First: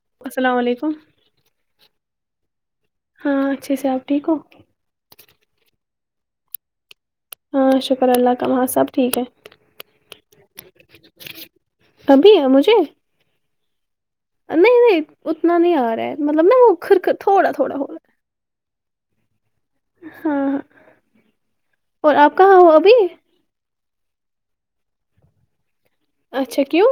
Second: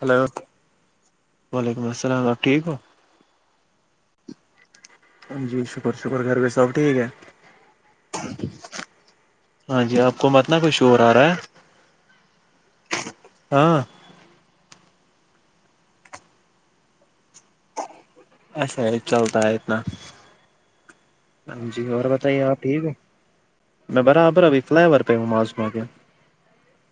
hello السلام علیکم وعلیکم السلام آپ ٹھیک ہو ہاں اچھے سے آپ ٹھیک ہو جی شکر شکر گھر بھی سب ٹھیک ہے ہاں شکر اللہ کا وہاں سب ٹھیک ہے ہاں جی آپ کو متنا کھ اور آ رہا ہے ابھی ہے مجھے ہاں نہیں نہیں اتنا نہیں آ رہا ہے مطلب نا وہ خر تھوڑا تھوڑا ہو رہا ایسا چلتا ہے اتنا سو جی اور بتائیے آپ ٹھیک ہے ابھی میں برابر ابھی فلائی اوور پہ ہوں ماس کو آ کے اچھا کیوں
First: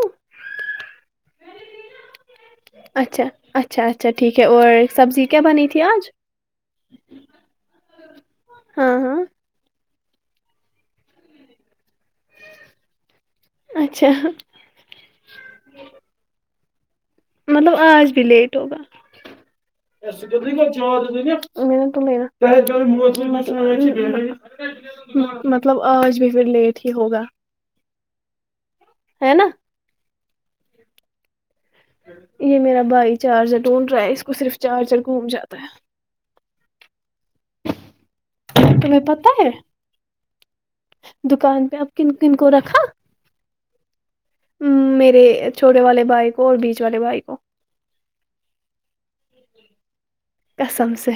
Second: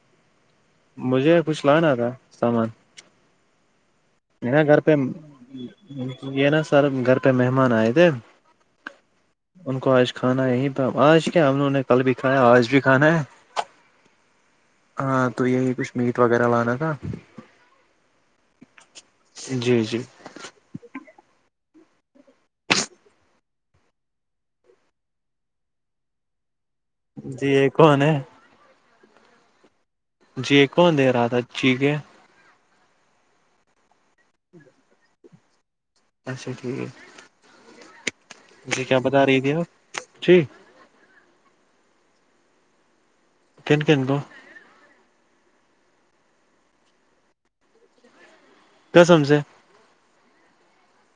مجھے کچھ لانا تھا سامان اچھا اچھا اچھا ٹھیک ہے یہ نا اور گھر پہ سبزی کیا بنی تھی آج یہ نا سر گھر پہ مہمان آئے تھے ہاں ہاں کو آج کھانا یہ تھا آج کیا ہم لووں نے کل بھی کھا آج بھی کھانا ہے اچھا ہاں تو یہی کچھ میٹ وغیرہ لانا تھا مطلب آج بھی لیٹ ہوگا جی جی [unintelligible] مطلب آج بھی پھر لیٹ ہی ہوگا جی یہ کون ہے ہے نا جی کون دے رہا تھا جییک ہے یہ میرا بھائی چارجر ڈھونڈ رہا ہے اس کو صرف چارجر گھوم جاتا ہے اچھا ٹھیک مجھے کیا تمہیں بتا پتا رہی ہے تھی آپ جی دکان پہ اب کن کن کو رکھا کن کن کو میرے چھوٹے والے بھائی کو اور بیچ والے بھائی کو قسم سے قسم سے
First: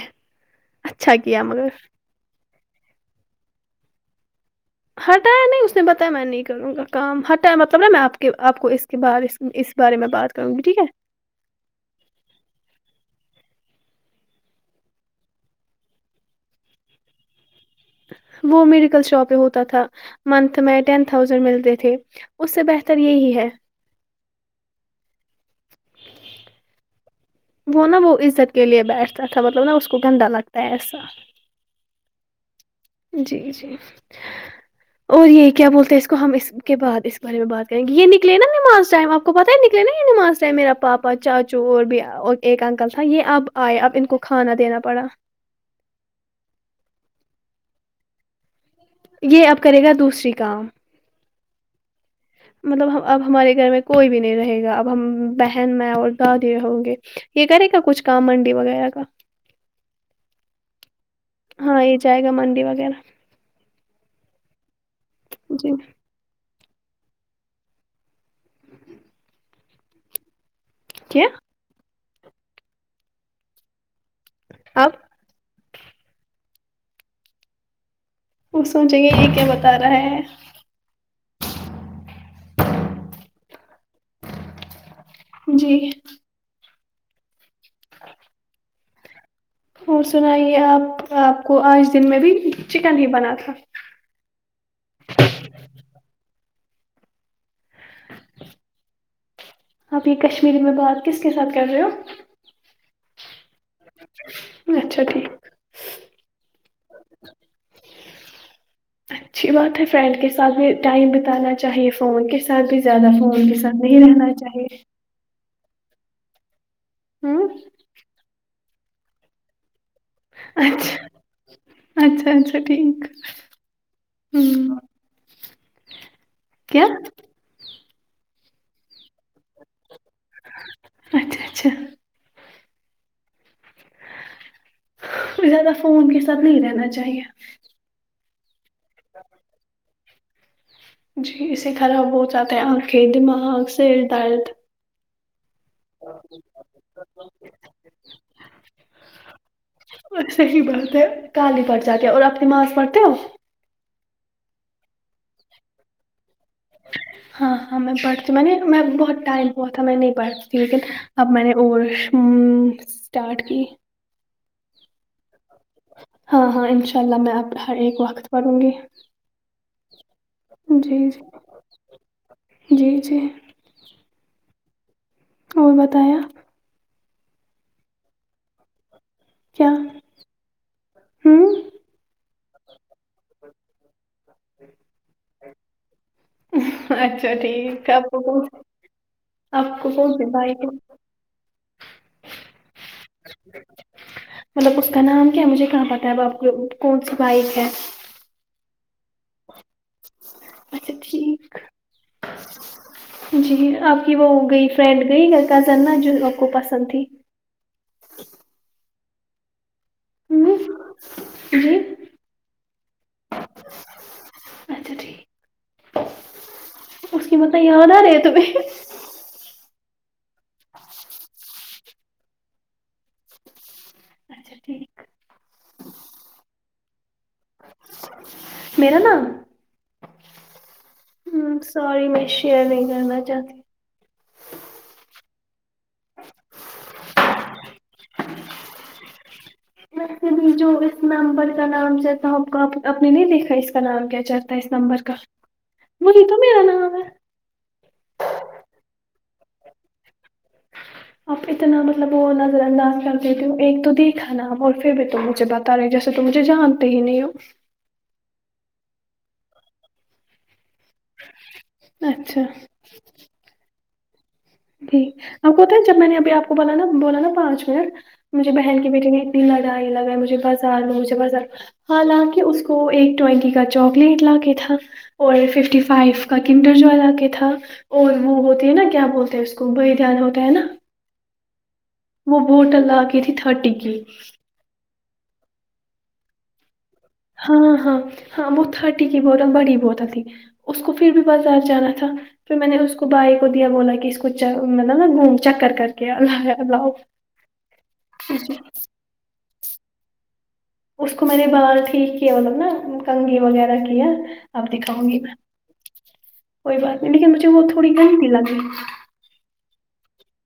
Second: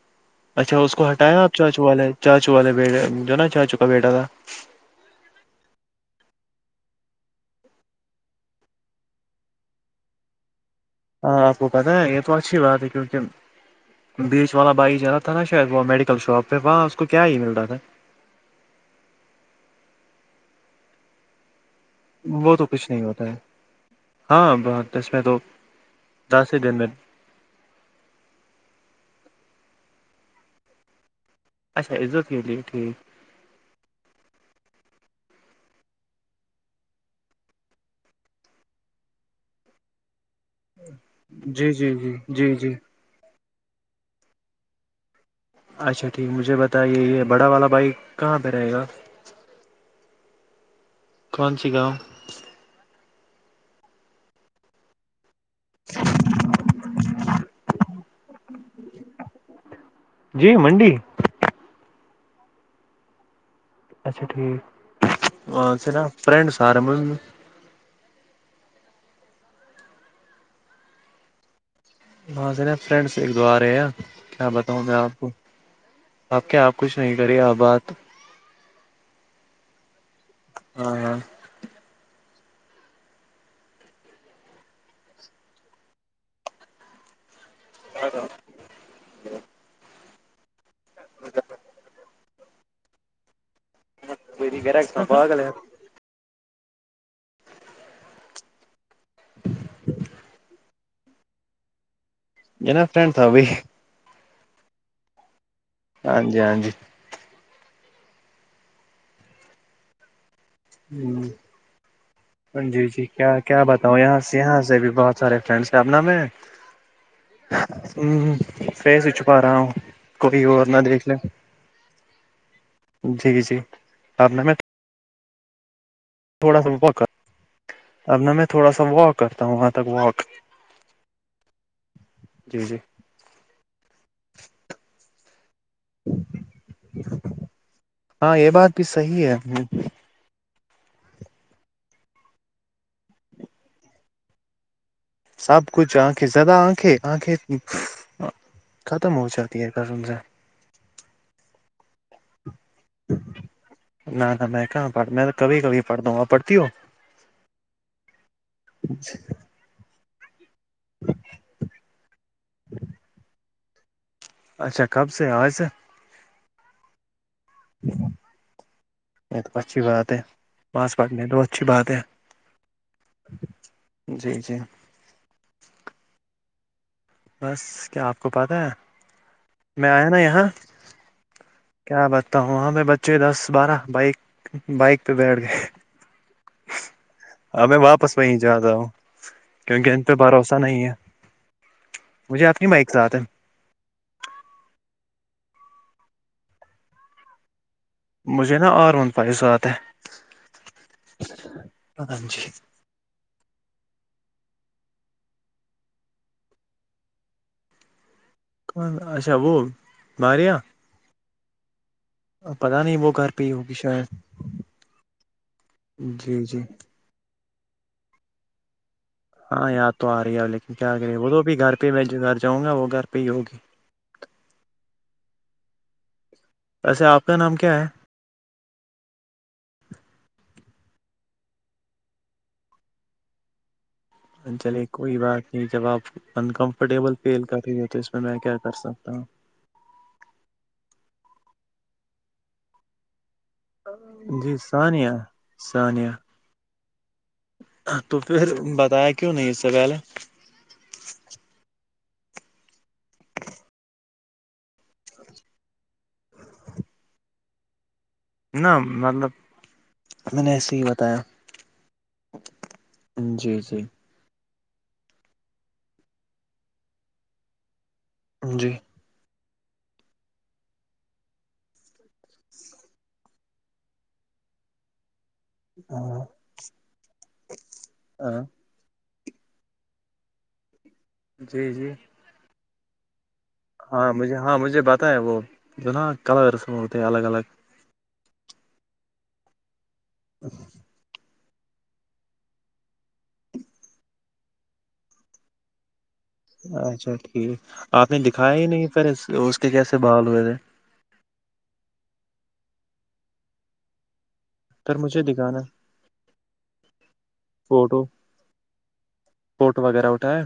اچھا اس کو ہٹایا کیا آپ مگر چاچو والے چاچو والے بیٹے جو نا چاچو کا بیٹا تھا ہٹایا نہیں اس نے بتایا میں نہیں کروںا کام ہٹایا مطلب نا میں آپ کے آپ کو اس کے بر اس بارے میں بات کروں گی ٹھیک ہے ہاں آپ کو پتاہ ہے یہ تو اچھی بات ہے کیونکہ بیچ والا بائک چ رہا تھا نا شاید وہ میڈیکل شاپ پہ وہاں اس کو کیا ہی مل رہا تھا وہ میڈیکل شاپ پ ہوتا تھا منتھ میں ٹین تھازینڈ ملتے تھے اس وہ سے تو کچھ بہتر نہیں ہوتا یہی ہے ہاں بہ اس میں تو دس ہی دن میں وہ نا وہ عزت کے لیے بیٹھتا تھا مطلب نا اس کو گندا لگتا ہے ایسا اچھا عزت کے لیے ٹھیک جی جی اور یہ کیا بولتے ہیں اس کو ہم اس کے بعد اس بارے میں بات کریں گے یہ نکے نا نماز ائم آپ کو پتہ ہے نکلےا یہ نماز چے میرا پاپا چاچو جی اور جی بھی جی جی ایک جی انکل تھا یہ اب آئے اب ان کو کھانا دینا پڑا اچھا ٹھیک مجھے بتائیے یہ بڑا والا بائک کہاں پہ رہے گا یہ اب کرے گا دوسری کام کون سی گاؤں مطلب اب ہمارے گھر میں کوئی بھی نہیں رہے گا اب ہم بہن مائ اور دادی ہوں گے یہ کرے گا کچھ کام منڈی وغیرہ کا جی منڈی ہاں یہ جائے گا منڈی وغیرہ اچھا جی ٹھیک نا فرینڈ سارے میں میں ک [unintelligible] ی وہاں سے ن فرینڈ ایک دو آ رہے ہیں کیا بتاؤں میں آپ کو اپ کیا آپ کچھ نہیں کرے آ بات وہ سوچیں گے یہ کیا بتا رہا ہے [inaudible] جی ہ [inaudible] اور سنائیے آپ آپ کو آج دن میں بھی چکن ہی بنا تھا ودی کہ رہا بسما پاگل ہے [inaudible] آپ یہ کشمیری میں بات کس کے ساتھ کر رہے ہو جو نا فرینڈ تھا ابھی اچھا ٹھیک ہاں جی ہاں جی اچھی بات ہے فرینڈ کے ساتھ بھی ٹائم بتانا چاہیے فون کے ساتھ بھی جی جی زیادہ کیا فون کے کیا ساتھ بتاؤں نہیں یہاں رہنا سے یہاں سے چاہیے بھی بہت سارے فرینڈس شبنم ہوں میںم ف سے چھپا رہا ہوں کوئی اور نہ اچھا دیکھ لیں اچھا اچھا ٹھیک جی جی آپ نے میں ہوں تھوڑا سا کیا واک اب نہ میں تھوڑا سا واک کرتا ہوں وہاں تک واک اچھا اچھا جی جی زیادہ فون کے ساتھ نہیں رہنا چاہیے ہاں یہ بات بھی صحیح ہے جی اسے خراب ہو جاتا ہے آنکھیں دماغ سر درد سب کچھ آنکھیں زیادہ آکھیں ختم ہو جاتی ہے کان صحیح بات ہے کال ہی پھٹ جاتے ہے اور اپ نماز پڑھتے ہو نہ نہ میں کہاں پڑھ میں کبھی کبھی پڑھتا ہوں آپ پڑھتی ہو ہاں ہاں میں پڑھتی ہو میں نے بہت ٹائم ہوا تھا میں نہیں پڑھتی لیکن اب میں نے اور اسٹارٹ کی اچھا کب سے آج سے ہاں ہاں انشاء اللہ میں آپ ہر ایک وقت پڑوں گی یہ تو اچھی بات ہے پاس جی جی پڑنے تو اچھی بات ہے جی جی جی جی اور بتایے آپ بس کیا آپ کو پتہ ہے کیا میں آیا نا یہاں ہوں کیا بتا وؤں وہاں پہ بچے دس بارہ بائک بائک پہ بیٹھ گئے اچھا اب میں ٹھیک ہے آپ واپس کو وہیں کونسی جاتا ہوں آپ کو کیونکہ ان پہ کونسی بھروسہ بائک نہیں ہے مجھے اپنی مائک ساتھ ہے مطلب اس کا نام کیا مجھے کہاں پتا ہے آپ کو کون سی بائک ہے مجھے نا آرون بائی ساتھ ہے اچھا ٹھیک جی جی آپ کی وہ گئی فرینڈ گئی گھر کزن نا جو آپ کو پسند تھی اچھا وہ باریہ ہوں جی پتا نہیں وہ گھر پہ ہی ہوگی شاید اچھا ٹھیک جی جی اس کی متنہ یاد آرہی ہے تمہیں ہاں یاد تو آ رہی ہے لیکن کیا کرے وہ تو بھی گھر پہ میں گھر جاؤں گا وہ گھر پہ ہی ہوگی اچھا ٹھیک ویسے آپ کا نام کیا ہے میرا نام ہیم سوری میں شیر نہیں کرنا چاہتی چلے کوئی بات نہیں جب آپ انکمفرٹیبل فیل کر رہی ہو تو اس میں میں کیا کر سکتا ہوں جو اس نمبر کا نام سے تو آپ نے نہیں دیکھا اس کا نام کیا ہوں چڑتا جی ہے اس نمبر ثانیہ کا ثانیہ وہی تو میرا نام ہے تو پھر بتایا کیوں نہیں اس سے پہلے اب اتنا مطلب وہ نظر انداز کر دیتے ہو ایک تو دیکھا نام اور پھر بھی تم مجھے بتا جیسے تو مجھے جانتے ہی نہیں ہو ن مطلب میں نے ایسے ہی بتایا اچھا جی جی ٹ ا کوتا ہے جب میں نے ابھی آپ کو بولا نا بولا نا پانچ منٹ مجھے جی بہن کی بیٹی نے دنا ڈ ہی لگا ہے مجھے بازار میں مجھے بازار حالانکہ اس کو ایک ٹینٹی کا چاکلیٹ لا کے تھا اور ففٹی فائیو کامٹر جو علاق تھا اور وہ ہاں ہوتے نا کیا بولتے اس کو وہ ہی دھیان ہوتا ہے نا جی جی وہ بوٹل لا گئی تھی تھرٹی کی ہاں مجھے ہاں مجھے بت ہے وہ جونا کلرس میں ہوتے الگ الگ ہاں ہاں ہاں وہ تھرٹی کی بوتل بڑی بوتل تھی اچ اس کو پھر بھی بازار جانا تھا پھر میں نے اس کو بھائی کو دیا بولا کہ اس کو مطلب نا گوم چکر کر کیا اچھا ٹھیک آپ نے دکھایا ہی نہیں پ اس کے کیسے بال ہوئے تھے اس کو میں نے باہر ٹھیک کیا مطلب نا کنگھی وغیرہ کی ہے اب پھر دکھاؤں گی مجھے میں دکھانا کوئی بات نہیں لیکن مجھے وہت تھوڑی گھنتی لگی کوٹ وغیرہ اٹھایا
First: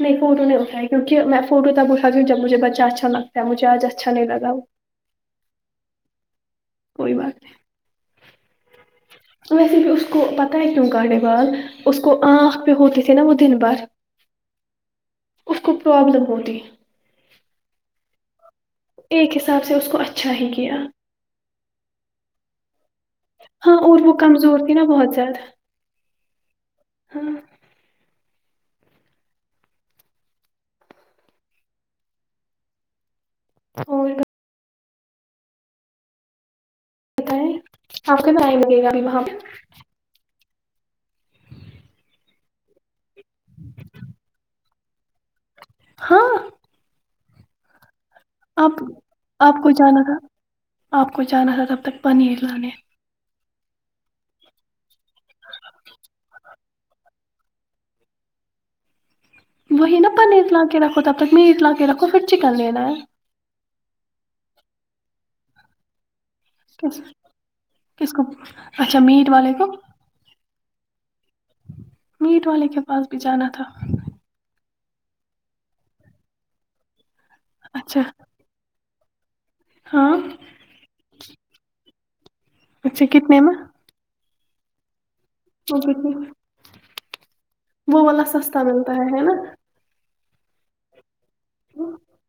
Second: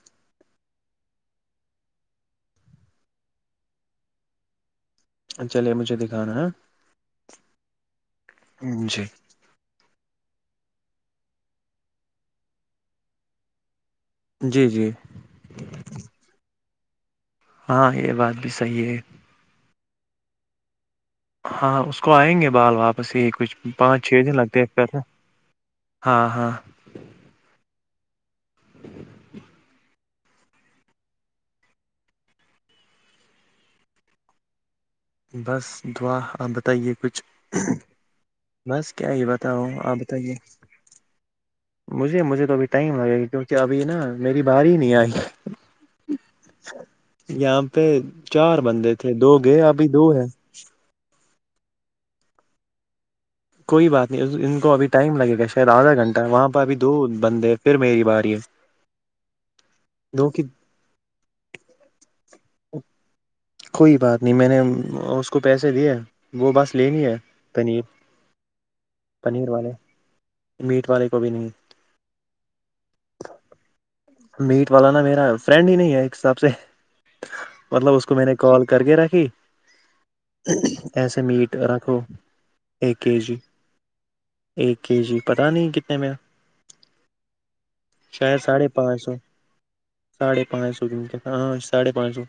نہیں فوٹو نہیں اٹھائی کیونکہ میں فو ت اھاتی ہوںبجھے بچہ اچھا لگتا ہےجھے آج اچھا لگا وہ چلیے مجھے دکھانا کوئی بات نہیں جی ویسے بھی اس کو پتہ ہے کیوں کاٹے بال اس کو آنکھ پہ ہوتے تھے نا وہ دن بھر جی جی اس کو پرابلم ہوتی ہاں یہ بات بھی صحیح ہے ایک حساب سے اس کو اچھا ہی کیا ہاں اس کو آئیں گے بال واپس یہ کچھ ہاں اور پانچ وہ چھ دن لگتے ہیں کمزور ایک تھی نا پہلے بہت ہاں ہاں ہماں اور بس دعا آپ بتائیے کچھ بتائیں آپ کا ٹائم لگے گا بس ابھی کیا وہاں یہ پہ بتاؤ آپ تائیے مجھے مجھے تو ابھی ٹائم لگے گا کیونکہ ابھی نا میری باری ہی نہیں آئی ہاں یہاں پہ چار آپ بندے تھے دو گئے آپ کو ابھی جانا دو تھا ہیں آپ کو جانا تھا تب تک پنیر لانے کوئی بات نہیں ان کو ابھی ٹائم لگے گا شاید آدھا گھنٹہ وہاں پرہ ابھی دو بندے ہیں پھر میری باری ہے وہی نا دو کی پنیر لا کے رکھو تب تک می اٹ لا کے رکھو پھر چکن لینا ہے کوئی بات نہیں میں نے اس کو پیسے دیے وہ بس کس لینی ہے پنیر کس کو اچھا میٹ پنیر کو والے میٹ والے کو بھی نہیں میٹ والے کے پاس بھی جانا تھا میٹ والا نا میرا فرینڈ ہی نہیں ہے ایک حساب سے مطلب اچھا اس کو میں نے کال کر گ راکی ہاں ایسے میٹ رکھو ایک اچھا کے جی کتنے میں ایک کے جی پتا نہیں کتنے میں وہ والا شاید سستا ساھے ملتا پچ ہے سو ہے نا ساھے پانچ سو جن کے ہاں ساھے پانچ سو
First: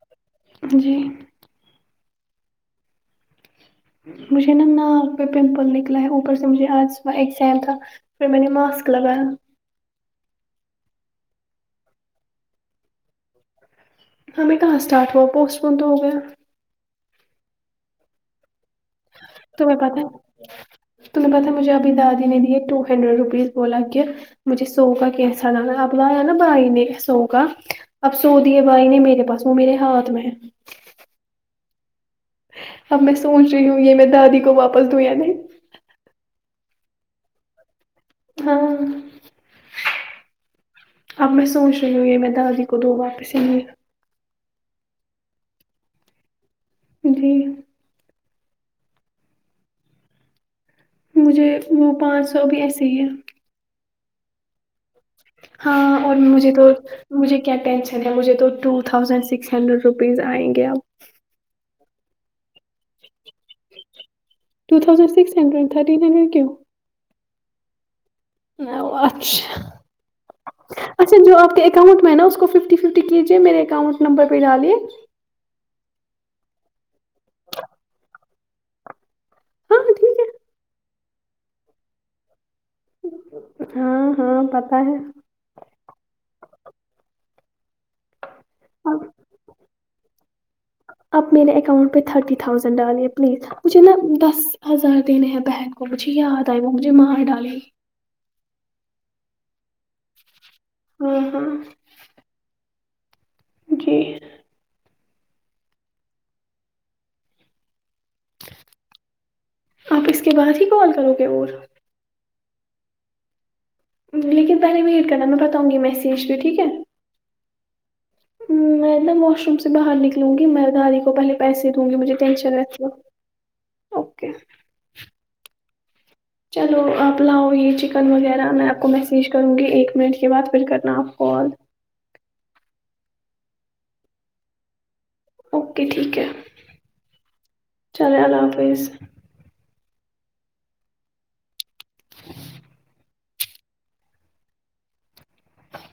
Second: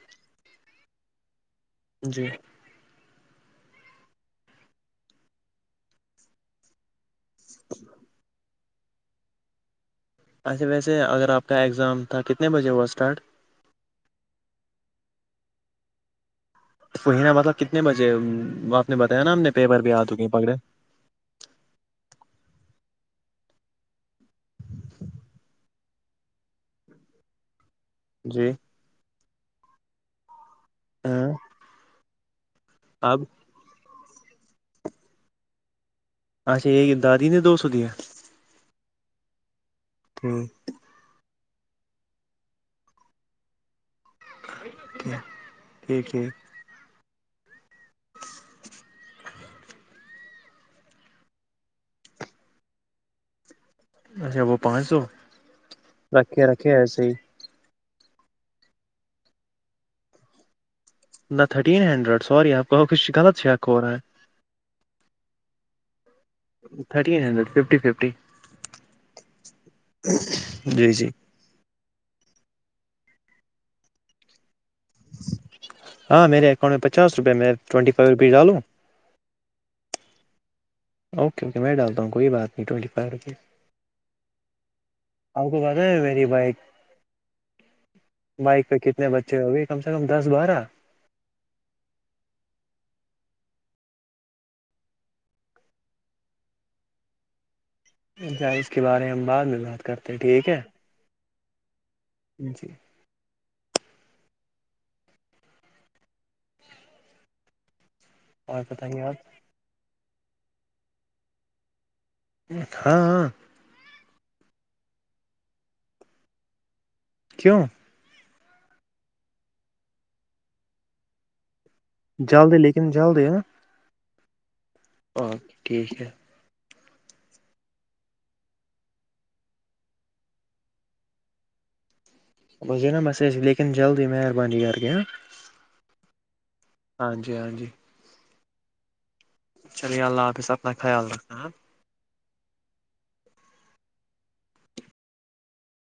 جی جی مجھے نا ناک پہ پمپل نکلا ہے اوپر سے مجھے آجا ایگزائم تھا پھر میں نے ماسک مطلب اچھے ویسے اگر آپ کا ایگزام تھا کتنے بجے ہوا اسٹارٹ ہمیں کہاں اسٹارٹ ہوا پوسٹ پون تو ہو گیا توہینا مطلب کتنے بجے آپ نے بتایا نا ہم نے پیپر بھی دھگیں پکڑے تمہ نے پتا مجھےبھی دادی نے دیے ٹو ہنڈریڈ روپیز بولا کہ مجھے سو کا کیسا لانا اب لایا نا بھائی نے سو کا اب سو جی دیے بھائی نے میرے پاس سو میرے ہاتھ میں ہاں اب میں سوچ رہی ہوں یہ میں دادی کو واپس دوں یا نہیں اچھا یہ دادی نے دو سو دییا ہاں ٹھیک اب میں سوچ رہی ہوں یہ میں دادی کو دو واپس ہی لی ٹھ ٹھ جی مجھے وہ پانچ سو بھی ایسے ہی ہے اچا وہ پانچ سو ہاں اور رکھے مجھے تو رکھے ایسے ہی مجھے کیا ٹینشن ہے مجھے تو ٹ تھاؤزینڈ سکس ہنڈریڈ روپیز آئیں گے اپ نہ تھرٹین ہنڈریڈ سوری آپ کا کچھ غلط چیک ہو رہا ہے ٹ thousand six hundred three hundred کی ہو تھر ہڈڈ ففٹی ففٹی اچھا جی جی اچھا جو آپ کے اکانٹ میں نا اس کو ففٹی ففٹیجے مے اکاؤنٹ نمبرہ ڈالے ہاں میرےکانٹ میں پچس روپئے میں ٹوٹی فائیو روپی ڈالوں ہاں ٹھیک ہے اوکے اوکے میں ڈالتا ہوں کوئی بات نہیں ٹینٹی فائیو روپیز ہاں ہاں پتہ ہے آپ کو ب رہا ہے میری بائک بائک پہ اب کتنے بچے ہو گئے کم سے کم دس بارہ آپ میرے اکاؤنٹ پہ تھرٹی تھاؤزنڈ ڈالیے پلیز مجھے نا دس ہزار دینے ہیں بہن کو مجھے یاد آئی وہ مجھے مار ڈالی اچھا اس کے بارے میں ہم بعد میں بات کرتے ہیں ٹھیک ہے ہوں ہاں جی جی اور بتائیں گے آپ آپ اس کے بعد ہی کال کرو گے اور ہاں ہاں لیکن پہلے ویٹ کرنا میں پتتاؤوں گی میسج پ ٹھیک ہے کیوں میں نا واش روم سے باہر نکلوں گی میں داری کو پہلے پیسے دوں گی مجھے ٹینشن جلدی رہتی ہے لیکن جلدی ہاں اوکے اوکے ٹھیک ہے چلو آپ لاؤ یہ چکن وغیرہ میں آپ کو میسیج کروں گی ایک منٹ کے بعد پھر کرنا آپ کال بس د نا مسیج لیکن جلدی مہربانی کر کے اوکے ٹھیک ہے ہاں جی ہاں جی چلے اللہ حافظ چلیے اللہ حافظ اپنا خیال رکھنا